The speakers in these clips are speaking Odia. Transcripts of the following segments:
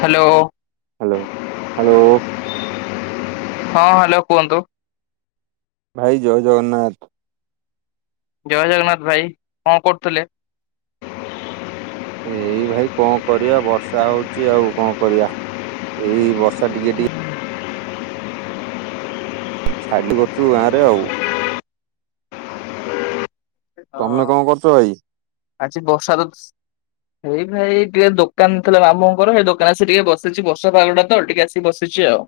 ହ୍ୟାଲୋ। Hello hello. ହଁ ହ୍ୟାଲୋ କୁହନ୍ତୁ। ଭାଇ ଜୟ ଜଗନ୍ନାଥ। ଜୟ ଜଗନ୍ନାଥ ଭାଇ କଣ କରୁଥିଲେ? ଏଇ ଭାଇ କଣ କରିବା ବର୍ଷା ହଉଛି ଆଉ କଣ କରିବା? ଏଇ ବର୍ଷା ଟିକେ ଟିକେ ଛାଡିଲି କରୁଛୁ ଗାଁ ରେ ଆଉ। ଅ ତମେ କଣ କରୁଛ ଭାଇ? ଆଜି ବର୍ଷା ତ ଏଇ ଭାଇ ଟିକେ ଦୋକାନ ଥିଲା ମାମୁଁଙ୍କର ହେଇ ଦୋକାନ ଆସିକି ଟିକେ ବସିଛି ବର୍ଷା ପାଗଟା ତ ଟିକେ ଆସିିକି ବସି ଚି ଆଉ।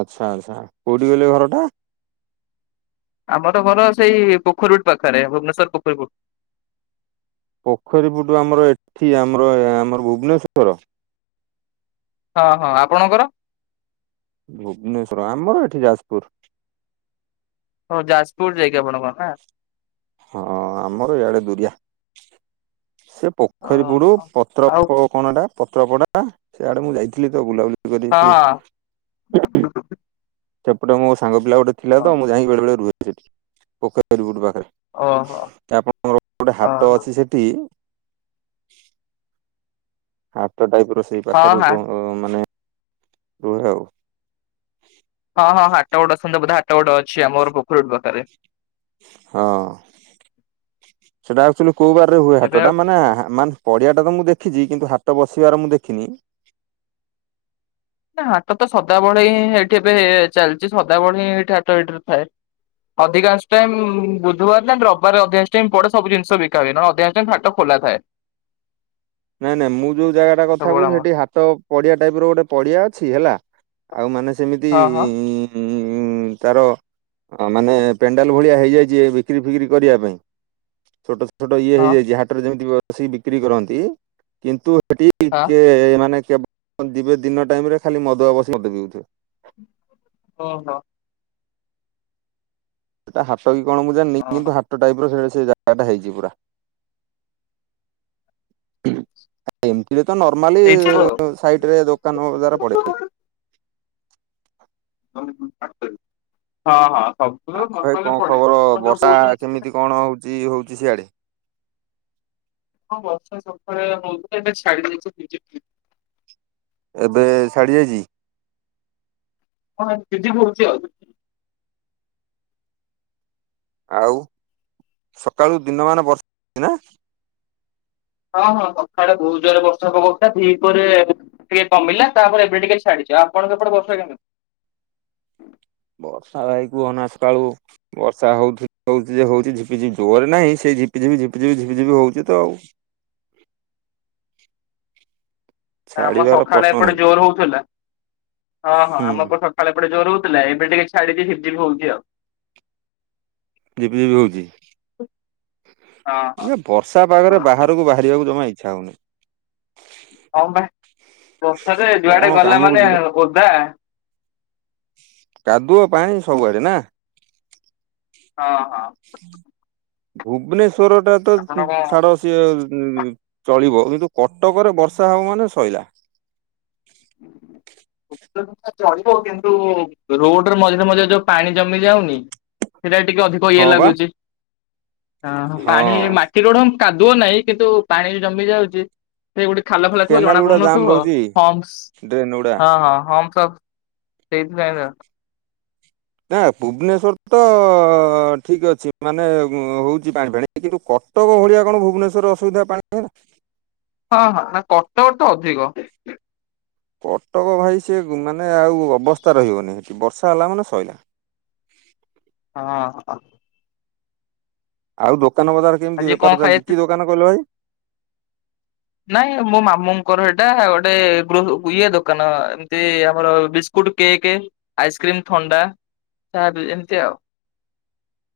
ଆଛା ଆଛା କୋଉଠି କହିଲେ ଘର ଟା? ଆମର ଘର ସେଇ ପୋଖରୀପୁଟ ପାଖରେ ଭୁବନେଶ୍ଵର ପୋଖରୀପୁଟ। ପୋଖରୀପୁଟ ଆମର ଏଠି ଆମର ଆମର ଭୁବନେଶ୍ଵର। ହଁ ହଁ ଆପଣଙ୍କର। ଭୁବନେଶ୍ଵର ଆମର ଏଠି ଯାଜପୁର। ହଁ ଯାଜପୁର ଯାଇକି ଆପଣଙ୍କର ନା। ହଁ ଆମର ଇଆଡେ ଦୁରିଆ। ସେ ପୋଖରୀ ପୁଡୁ ପତ୍ର ଓହୋ କଣ ଏଟା ପତ୍ର ପଡା ସେଆଡେ ମୁଁ ଯାଇଥିଲି ତ ବୁଲାବୁଲି। ଗାଧେଇ ଆଉ ହଁ ଥିଲି ହଁ। ସେପଟେ ମୋ ସାଙ୍ଗ ପିଲା ଗୋଟେ ଥିଲା ଓହୋ ତ ମୁଁ ଯାଇକ ବେଳେ ବେଳେ ରୁହେ ସେଠି ପୋଖରୀପୁଟ ପାଖେ। ଓହୋ ଆପଣଙ୍କର ଗୋଟେ ହଁ ହାଟ ଅଛି ସେଠି। ହାଟ ଟାଇପ ର ସେଇ ପାଖରେ ହଁ ମାନେ ରୁହେ ଆଉ। ହଁ ହଁ ହାଟ ଗୋଡ ଅଛନ୍ତି ବୋଧେ ହାଟ ଗୋଟେ ଅଛି ଆମର ପୋଖରୀ ପୁଟ ପାଖରେ। ହଁ ସେଟା ଆକଚୁଲି କୋଉ ବାରରେ ହୁଏ ଏବେ ଆଉ ହାଟଟା ମାନେ ମାନେ ପଡିଆଟା ତ ମୁଁ ଦେଖିଚି କିନ୍ତୁ ହା ଟ ବସିବାର ମୁଁ ଦେଖିନି। ନା ହାଟ ତ ସଦାବେଳେ ହିଁ ହେଇଠି ଏବେ ଚାଲିଛି ସଦାବେଳେ ହିଁ ହେଇଠି ହାଟ ହେଇଠି ଥାଏ। ଅଧିକାଂଶ ଟାଇମ ବୁଧବାର ନଲେ ରବିବାର ଅଧିକାଂଶ ଟାଇମ ପଡେ ସବୁ ଜିନିଷ ବିକା ହୁଏ ନଲେ ଅଧିକାଂଶ ହାଟ ଫାଟ ଖୋ ଖୋଲା ଥାଏ। ନାଇଁ ନାଇଁ ମୁଁ ଯୋଉ ଜାଗା ଟା କଥା ସବୁବେଳେ କହୁଛି ଆମର ସେଠି ହାଟ ପଡ଼ିଆ ଟାଇପ୍ ର ଗୋଟେ ପଡ଼ିଆ ଅଛି ହେଲା ଆଉ ମାନେ ସେମିତି ହଁ ହଁ ଉ ତାର ମାନେ ପେଣ୍ଡାଲ ଭଳିଆ ହେଇଯାଇଛି ବିକ୍ରି ଫିକ୍ରି କରିବା ପାଇଁ। ଛୋଟସ ଛୋଟ ଇଏ ହଁ ହେଇଯାଇଚି ହାଟରେ ଯେମିତି‌ ବସିକି ବିକ୍ରି କରନ୍ତି କିନ୍ତୁ ସେଠି ହଁ ଟିକେ ମାନେ କେବଳ ଦିବେ ଦିନ ଟାଇମରେ ଖାଲି ମଦୁଆ ବସି ମଦ ପିଉଥିବେ। ଅ ହୋ। ସେଇା ହାଟ କି କଣ ମୁଁ ଜାଣିନି ଓହୋ କିନ୍ତୁ ହାଟ ଟାଇପ ର ସେଟ ସେ ଜାଗା ଟା ହେଇଛି ପୁରା [unintelligible] ଏବେ ତ ନର୍ମାଲି ହେଇଥିବ ଆଉ। ସାଇଟରେ ଦୋକାନ ବଜାର ପଡେ। [unintelligible] ହଁ ହଁ। ଆ ସବୁବେଳେ ଭାଇ ସକାଳେ କଣ ପଡେ। ଖବର ଆପଣ ଯୋଉ ବର୍ଷା କହୁଛନ୍ତି କେମିତି କଣ ହଉଚି ହଉଚି ସିଆଡେ? ହଁ ବର୍ଷା ସକାଳେ ହଉଥିଲା ଏବେ ଛାଡି ଜାଇଛି ଏବେ ଛାଡି ଯାଇଛି? ହଁ ଦିଦି ବି ରହୁଛି ଆଉ। ଆଉ ସକାଳୁ ଦିନ ମାନ ବର୍ଷା ହଉଛି ନା? ହଁ ହଁ ସକାଳେ ବହୁତ ଜୋରରେ ବର୍ଷା ପକଉ ଥିଲା ଦି ପହରେ ଟିକେ କମିଲା ତାପରେ ଏବେ ଟିକେ ଛାଡି ଆପଣଙ୍କ ସେପଟେ ବର୍ଷା କେମିତି? [inaudible] ବର୍ଷା ଭାଇ କୁହନା ସକାଳୁ ବର୍ଷା ହଉ ହଉଛି ଯେ ହଉଛି ଝିପିଝିପି ଜୋରରେ ନାହିଁ ସେ ଝିପି ଝିପି ଝିପିଝପି ଝିପି ଝିପି ହଉଛି ତ ଆଉ। ଆମ ଛାଡିବାର ସକାଳେ ପ୍ରଶ୍ନ ଏପଟେ ନାହିଁ ଜୋର ହଉଥିଲା ହଁ ହଁ ହୁଁ ଆମ ଏପଟେ ସକାଳେ ଏପଟେ ଜୋର ହଉଥିଲା। ଥିଲା ଏବେ ଟିକେ ଛାଡିଛି ଝିପିଝିପି ହଉଛି ଆଉ। ଝିପି ଝିପି ହଉଛି। ହଁ ବର୍ଷା ପାଗରେ ହଁ। ବାହାରକୁ ବାହାରିବାକୁ ଜମା ଇଚ୍ଛା ହଉନି ହଁ ଭ ବର୍ଷରେ କଣ ଯୁଆଡେ ଗଲା କାମକୁ ମାନେ ଯିବା। ଓଦା। କାଦୁଅ ପାଣି ସବୁଆଡେ ନା? ହଁ ହଁ। ଭୁବନେଶ୍ଵର ଟା ତ ଆପଣ କଣ ଛାଡ ସିଏ ଚଳିବ କିନ୍ତୁ କଟକରେ ବର୍ଷା ହବ ମାନେ ଶଇଲା। [inaudible] ଚଳିବ କିନ୍ତୁ ରୋଡରେ ମଝିରେ ମଝିରେ ଯୋଉ ପାଣି ଜମି ଯାଉନି ସେଟା ଟିକେ ଅଧିକ ଇଏ ହଁ ବା ଲାଗୁଛି ହଁ ପାଣି ମାଟି ଗୋଢ କାଦୁଅ ନାହିଁ କିନ୍ତୁ ପାଣି ଜମି ଯାଉଛି। ସେ ଗୋଟେ ଖାଲ ଫାଲା ଥିବ କେନାଲ ଜଣା ଗୁଡା ଜାମ୍ ପଡୁନଥିବ ରହୁଛି ହମ୍ସ ଡ୍ରେନ ଗୁଡା ହଁ ହଁ। ହମ୍ସ ସେଇଥିପାଇଁ ତ ନା ଭୁବନେଶ୍ଵର ତ ଠିକ୍ ଅଛି ମାନେ ହଉଛି ପାଣି ଫାଣି କିନ୍ତୁ କଟକ ଭଳିଆ କଣ ଭୁବନେଶ୍ୱରରେ ଅସୁବିଧା ପାଣି ଟକଠୁ ଅଧିକ। କଟକ ଭାଇ ସେ ମାନେ ଆଉ ଅବସ୍ଥା ରହିବନି ସେଠି ବର୍ଷା ହେଲା ମାନେ ଶଇଲା। [inaudible] ଅ ହଁ। ଆଉ ଦୋକାନ ବଜାର କେମିତି ଆଜି କଣ ବେପାର ଖାଇ ଚାଲିଛି କି ଦୋକାନ କହିଲ ଭାଇ? ନାଇଁ ମୋ ମାମୁଁଙ୍କର ଏଇଟା ଗୋଟେ ଇଏ ଦୋକାନ ଏମତି ଆମର ବି ସ୍କୁଟ, କେକ୍, ଆଇସ୍କ୍ରିମ୍, ଥଣ୍ଡା ଏମିତି ଆଉ। [inaudible]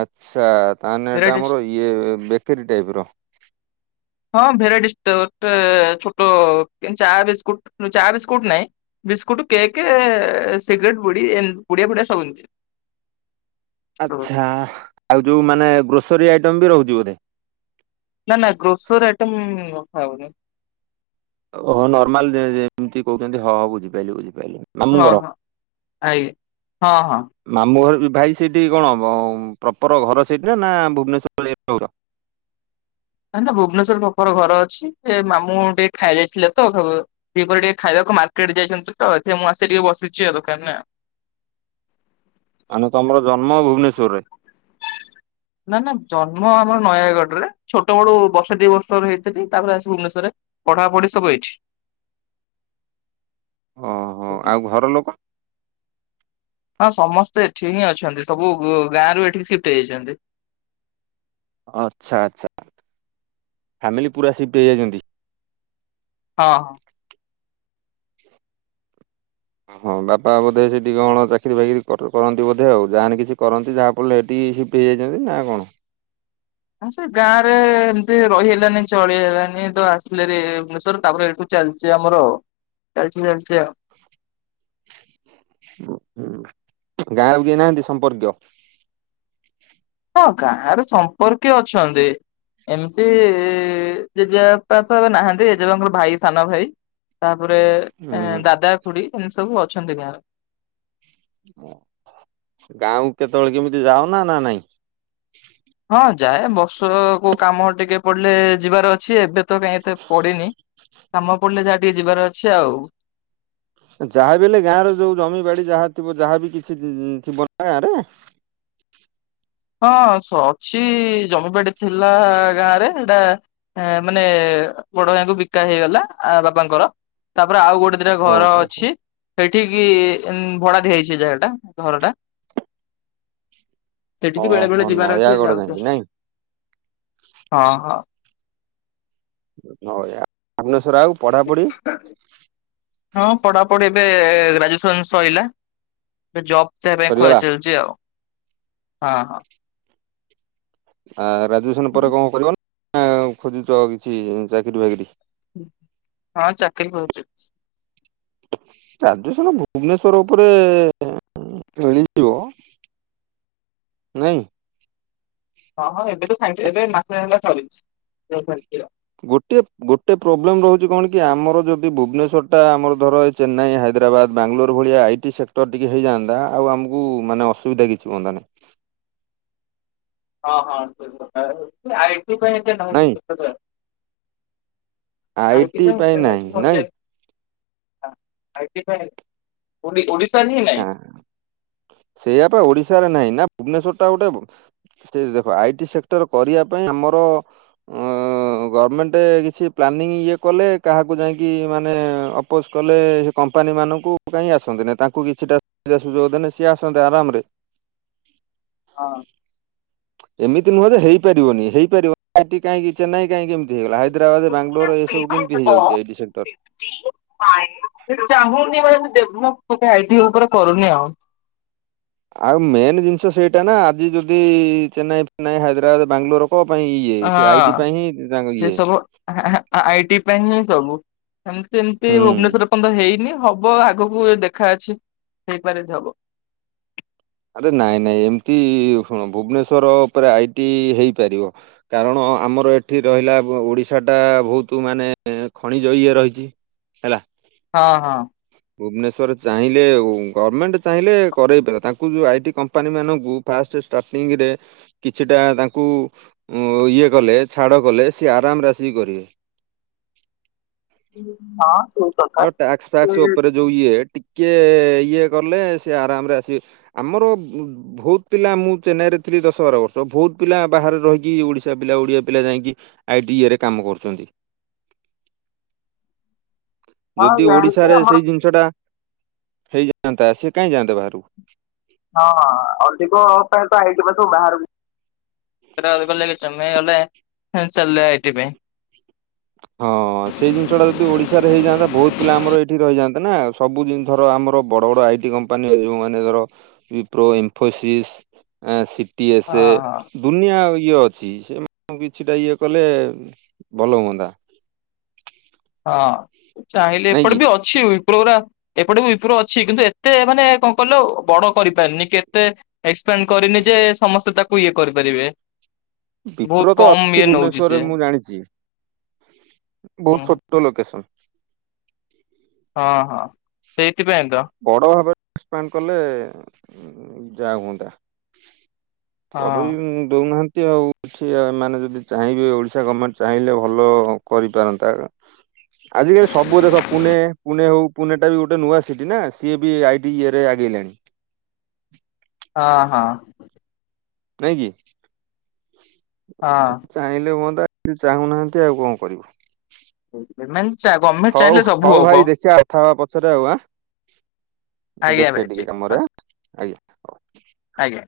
ଆଚ୍ଛା ତାହେଲେ ଏଟା ଭେରାଇଟି ଆମର ଇଏ ବେକୀ ଟାଇପ ର। ହଁ ଭେରାଇଟି ଛୋଟ ଚା ବିସ୍କୁଟ ଚା, ବିସ୍କୁଟ ନାଇଁ। ବିସ୍କୁଟ, କେକ୍ ସିଗରେଟ୍, ପୁଡ଼ି, ପୁଡ଼ିଆ ଫୁଡ଼ିଆ ସବୁ [inaudible] ଛୋଟ ଆଛା ଆଉ ଯୋଉମାନେ ଗ୍ରୋସରୀ ଆଇଟମ ବି ରହୁଛି ବୋଧେ? ନା ନା ଗ୍ରୋସର [unintelligible] ଓହୋ ନର୍ମାଲ ଯେ ଯେମିତି କହୁଛନ୍ତି ହଁ ହଁ ବୁଝିପାଇଲି ବୁଝି ହଁ ମାମୁଁଘର ହଁ ଆଜ୍ଞା ହଁ ହଁ। ମାମୁଁ ଘର ଯୋଉ ଭାଇ ସେଇଠି କଣ ପ୍ରପର ଘର ସେଇଠି ନା ଭୁବନେଶ୍ୱରରେ ଯାଇକି ରହୁଛ? ନାଇଁ ନାଇଁ ଭୁବନେଶ୍ଵର ପ୍ରପର ଘର ଅଛି। ମାମୁଁ ଟିକେ ଖାଇ ଯାଇଥିଲେ ତ ଦ୍ଵିପର ଟିକେ ଖାଇବାକୁ ମାର୍କେଟ ଯାଇଛନ୍ତି ତ ଏଥି ମୁଁ ଆସି ଟିକେ ବସିଛି ଆଉ ଦୋକାନରେ। ମାନେ ତମର ଜନ୍ମ ଭୁବନେଶ୍ଵରରେ? ନା ନା ଜନ୍ମ ଆମର ନୟାଗଡ ରେ। ଛୋଟବେଳୁ ବର୍ଷ ଦି ବର୍ଷର ହେଇଥିଲି ତାପରେ ଆସି ଭୁବନେଶ୍ଵରରେ ପଢ଼ାପଢି ସବୁ ଏଇଠି। [inaudible] ଓହୋ ଆଉ ଘର ଲୋକ? ହଁ ସମସ୍ତେ ଏଠି ହିଁ ଅଛନ୍ତି। ସବୁ ଗାଁରୁ ଏଠିକି ସିଫ୍ଟ ହେଇଯାଇଛନ୍ତି। ଆଚ୍ଛା ଆଚ୍ଛା। ଫ୍ୟାମିଲି ପୁରା ସିଫ୍ଟ ହେଇଯାଇଛନ୍ତି? ହଁ ହଁ। ହଁ ବାପା ବୋଧେ ସେଠି କଣ ଚାକିରି ବାକିରି କର କରନ୍ତି ବୋଧେ ଆ। ଗାଁରେ କିଛି କରନ୍ତି ଯାହାଫଳରେ ଏଠି କି ସିଫ୍ଟ ହେଇଯାଇଛନ୍ତି ନା କଣ? ନା ସେ ଗାଁରେ ଏମିତି ରହିହେଲାନି ଚଳିହେଲାନି ତ ଆସିଲେ ଭାରି ଭୁବନେଶ୍ୱର ତାପରେ ଏଇଠୁ ଚାଲିଛି ଆମର। ଚାଲିଚି ଚାଲିଚି ଆଉ। [inaudible] ଉଁ ହୁଁ। ଗାଁରେ ଆଉ କେହିନାହାନ୍ତି ସମ୍ପର୍କୀୟ? ହଁ ଗାଁରେ ସମ୍ପର୍କୀୟ ଅଛନ୍ତି। ଏମିତି ଜେଜେବାପା ତ ଏବେ ନାହାନ୍ତି। ଜେଜେବାପାଙ୍କର ଭାଇ ସାନ ଭାଇ ତା [unintelligible] ହୁଁ ଏଁ ଦାଦା, ଖୁଡି ଏମିତି ସବୁ ଅଛନ୍ତି ଗାଁରେ। ଗାଁକୁ କେତେବେଳେ କେମିତି ଯାାଉନା ନା ନାଇଁ? ହଁ ଯାଏ। ବର୍ଷକୁ କାମ ଟିକେ ପଡିଲେ ଯିବାର ଅଛି। ଏବେ ତ କାଇଁ ଏତେ ପଡିନି। କାମ ପଡିଲେ ଯାହା ଟିକେ ଯିବାର ଅଛି ଆଉ। ଯାହାବି ହେଲେ ଗାଁର ଯୋଉ ଜମି ବାଡି ଯାହା ଥିବ ଯାହାବି କିଛି ଥିବ ନା ଗାଁରେ। [inaudible] ହଁ ଅଛି ଜମିିବାଡି ଥିଲା ଗାଁରେ ଏଇଟା ମାନେ ବଡଭାଇଙ୍କୁ ବିକା ହେଇଗଲା ଆ ବାପାଙ୍କର। ତା ପରେ ଆଉ ଗୋଟେ ଦିଟା ଘର ଓହୋ ହୋ। ଅଛି। ସେଠିକି ଭଡା ଦିଆ ହେଇଛି ଯାଗା ଟା ଘରଟା। ସେଠିକି ଓହୋ ବେଳେବେଳେ ଯିବାର ଅଛି ତ ନୟାଗଡ ଯାଉଚୁ। ଯାଇକି ନାଇଁ? ଓ ହଁ। ବଢିଆ। ଭୁବନେଶ୍ଵର ଆଉ ପଢାପଢି? ହଁ ପଢାପଢି ଏବେ ଗ୍ରାଜୁଏସନ ସଇଲା। ଏ ଜବ୍ [unintelligible] ପାଇଁ ଖୋଜା ସରିଗଲା ଚାଲିଚି ଆଉ। ହଁ ହଁ। ଆ ଗ୍ରାଜୁଏସନ ପରେ କଣ କରିବ? ନା ଖୋଜୁଛ କିଛି ଚାକିରି ବାକିରି। ହଁ ଚାକିରୀ ଖୋଜୁଚି। ଗ୍ରାଜୁଏସନ୍ ଭୁବନେଶ୍ଵର ଉପରେ ମିଳିଯିବ ନାଇଁ। ହଁ ହଁ ଏବେ ତ ସାଙ୍ଗେ ଏବେ ମାସ ହୋଲା ସରିଚି। ଜବ୍ ମିଳିଯିବ। ଗୋଟିଏ ଗୋଟେ ପ୍ରୋବ୍ଲେମ ରହୁଛି କଣ କି ଆମର ଯଦି ଭୁବନେଶ୍ଵରଟା ଆମର ଧର ଏ ଚେନ୍ନାଇ ହାଇ ହାଇଦ୍ରାବାଦ, ବାଙ୍ଗଲୋର ଭଳିଆ ଆଇ ଟି ସେକ୍ଟର ଟିକେ ହେଇଯାଆନ୍ତା ଆଉ ଆମକୁ ମାନେ ଅସୁବିଧା କିଛି ହୁଅନ୍ତାନି। [inaudible] ହଁ ହଁ [unintelligible] ଆଇ ଟି ପାଇଁ ନାହିଁ। ନାଇଁ [unintelligible] [unintelligible] ଆଇ ଆଇଟି ପାଇଁ ନାହିଁ ନାଇଁ ଟି ପାଇଁ ଓଡ଼ି ଓଡ଼ିଶ୍ ନା, ସେଆପ ଓଡିଶାରେ ନାହିଁ ନା ଭୁବନେଶ୍ୱଟା ଗୋଟେ, ସେ ଦେଖ ଆଇ ଟି ସେକ୍ଟର କରିବା ପାଇଁ ଆମର ଗମେଣ୍ଟ କିଛି ପ୍ଲାନିଂ ଇଏ କଲେ କାହାକୁ ଯାଇକି ଇଏ ମାନେ ଅପୋଜ କଲେ, ସେ କମ୍ପାନୀ ମାନଙ୍କୁ କାହିଁ ଆସନ୍ତି ନାହି ତା କୁ କିଛିଟା ସୁବିଧା ସୁଯୋଗ ଦେଲେ ସିଏ ଆସନ୍ତେ ଆରାମରେ ହଁ। ଏମିତି ନୁହେଁ ଯେ ହେଇପାରିବନି, ହେଇପାରିବ କାହିଁଟି ଚେନାଇ କାହିଁକି ଏମତି ହେଇଗଲା, ହାଇଦ୍ରାବାଦ ବାଙ୍ଗାଲୋର ଏ ସବୁ କେମିତି ହେଇଯାଉଛି ଆଇଡି ସେକ୍ଟର ସେ ଚାହୁଁନି ଡେଭଲପ ଆଇଟି ଉପରେ କରୁନି ଆଉ। ଆଉ ମେନ୍ ଜିନିଷ ସେଇଟା ନା ଆଜି ଯଦି ଚେନ୍ନାଇ ଫେନ୍ନାଇ ହାଇଦ୍ରାବାଦ ବାଙ୍ଗାଲୋର କଣ ପାଇଁ ଇଏ ସେ ଆଇଟି ହଁ। ପାଇଁ ହିଁ ତାଙ୍କ ସେ ଇଏ। ସବୁ ଏମିତି ଏମିତି ହୁଁ। ଭୁବନେଶ୍ୱର ପର୍ଯ୍ୟନ୍ତ ହେଇନି। ହବ, ଆଗକୁ ଦେଖା ଅଛି, ହେଇପାରେଵି ହବ୍। ଆରେ ନାଇଁ ନାଇଁ ଏମତି ଶୁଣ ଭୁବନେଶ୍ଵର ଉପରେ ଆଇଟି ହେଇପାରିବ କାରଣ ହଁ, ଆମର ଏଠି ରହିଲା, ଓଡିଶାଟା ବହୁତ ମାନେ ଖଣିଜ ଇଏ ରହିଛି ହେଲା। ହଁ ହଁ। ଭୁବନେଶ୍ଵର ଚାହିଁଲେ ଓ ଗଭର୍ଣ୍ଣମେଣ୍ଟ ଚାହିଁଲେ କରେଇ ଦଵ ତାଙ୍କୁ ନ୍ତୁ ଆଇଟି କମ୍ପାନୀ ମାନଙ୍କୁ ଫାଷ୍ଟ ଷ୍ଟାର୍ଟିଂ ରେ କିଛିଟା ତାଙ୍କୁ ଇ ଇଏ କଲେ ଛାଡ଼ କଲେ ସିଏ ଆରାମରେ ଆସିକି କରିବେ। ହଁ। ସେଇ କଥା ଆଉ ଟ୍ୟାକ୍ସ ସେ ଫ୍ୟାକ୍ସ ଉପରେ ଯଉ ଇଏ, ଟି କିଏ ଇଏ ଗଲେ ସିଏ ଆରାମରେ ଆସିବେ, ଆମର ଭୋଉତ ପିଲା ମୁଁ ଚେନ୍ନାଇରେ ମିନତି ଦଶ ବାର ବର୍ଷ ବହୁତ ପିଲା ବାହାରେ ରହିକି ଓଡିଶା ପିଲା ଓଡିଆ ପିଲା ଯାଇକି ଆଇଟି ଇଏରେ କାମ କରୁଛନ୍ତି। ହଁ ଯଦି ଜାଣିଛି ଓଡିଶାରେ ଆମର ସେଇ ଜିନିଷ ଟା ହେଇଯାଆନ୍ତା ସେି କାଇଁକି ଯାଆନ୍ତେ ବାହାରକୁ। ହଁ ହଁ ଅଧିକ ପିଲାତ ଆଇଟି ପାଖକୁ ବାହାରକୁ [unintelligible] ହଁ ସେଇ ଜିନିଷଟା ଯଦି ଓଡିଶାରେ ହେଇଯାନ୍ତା ବହୁତ ପିଲା ଆମର ଏଇଠି ରହିଯାଆନ୍ତେନା, ସବୁ ଦିନି ଧର ଆମର ବଡ଼ ବଡ଼ ଆଇଟି କମ୍ପାନୀ ଯୋଉମାନେ ଧର ପ୍ରୋ ଇନଫୋସିସ୍ ହଁ ଟିଏସ୍ଏ ଦୁନିଆ ଆଇଟି କିଏ ଅଛି ସେମାନଙ୍କୁ କିଛିଟା ଇଏ କଲେ ଭଲ ହୁଅନ୍ତା। ହଁ, ଚାହିଁଲେ ନାଇଁ ଏପଟ କି ବି ଅଛି ଓଇ ଗୁରା ଏପଟେ ବି ୟୁପ୍ରୋ ଅଛି କିନ୍ତୁ ଏତେ ମାନେ କଣ କହିଲ ବଡ କରିପାରିନି କେତେ ଏକ୍ସ ତାଙ୍କ କରିନି ଯେ ସମସ୍ତେ ତାକୁ ଇଏ କରିପାରିବେ। ବହୁତ ବିପ୍ରତ କମ ଅଛି ଇଏ ନଉଛି ଭୁବନେଶ୍ଵରରେ ସିଏ। ମୁଁ ଜାଣିଛି, ବହୁତତ ହୁଁ ତ ଲୋକସନସ। ହଁ ହଁ, ସେଇଥିପାଇଁ ତ। ବଡ଼ ଭାବରେ ଏକ୍ସପାଣ୍ଡ କଲେ, ଯାହା ହୁଅନ୍ତା। ହଁ କରେଇ ଦଉନାହାନ୍ତି ଏମିତି ଆଉ କିଛି, ସେମାନେେ ଯଦି ଚାହିଁବେ ଓଡିଶା ଗଭର୍ଣମେଣ୍ଟ ଚାହିଁଲେ ଭଲ କରିପାରନ୍ତା। ଆଜିକାଲି ସବୁ ଦେଖ, ପୁନେ ପୁନେ ହଉ ପୁନେଟା ବି ଗୋଟେ ନୂଆ ସିଟି ନା ସିଏ ବି ଆଇଟି ଇଏରେ ଆଗେଇଲାଣି। ହଁ, ହଁ। ନାଇଁ କି, ହଁ ଚାହିଁଲେ ହୁଅନ୍ତା। ସେ ଚାହୁଁନାହାନ୍ତି, ଆଉ କଣ କରିବୁ। ମାନେ ଗଭର୍ଣମେଣ୍ଟ ହଉ, ଚାହିଁଲେ ସବୁ ହଉ ହବ ଭାଇ ଦେଖିବା କଥା ହବା ପଛରେ ଆଉ ଆଁ। ମୁଁ ଆଜ୍ଞା ଦେଖେ ଭାଇ ଟିକେ ଠିକ କାମରେ, ଆଁ ଆଜ୍ଞା। ଆଜ୍ଞା।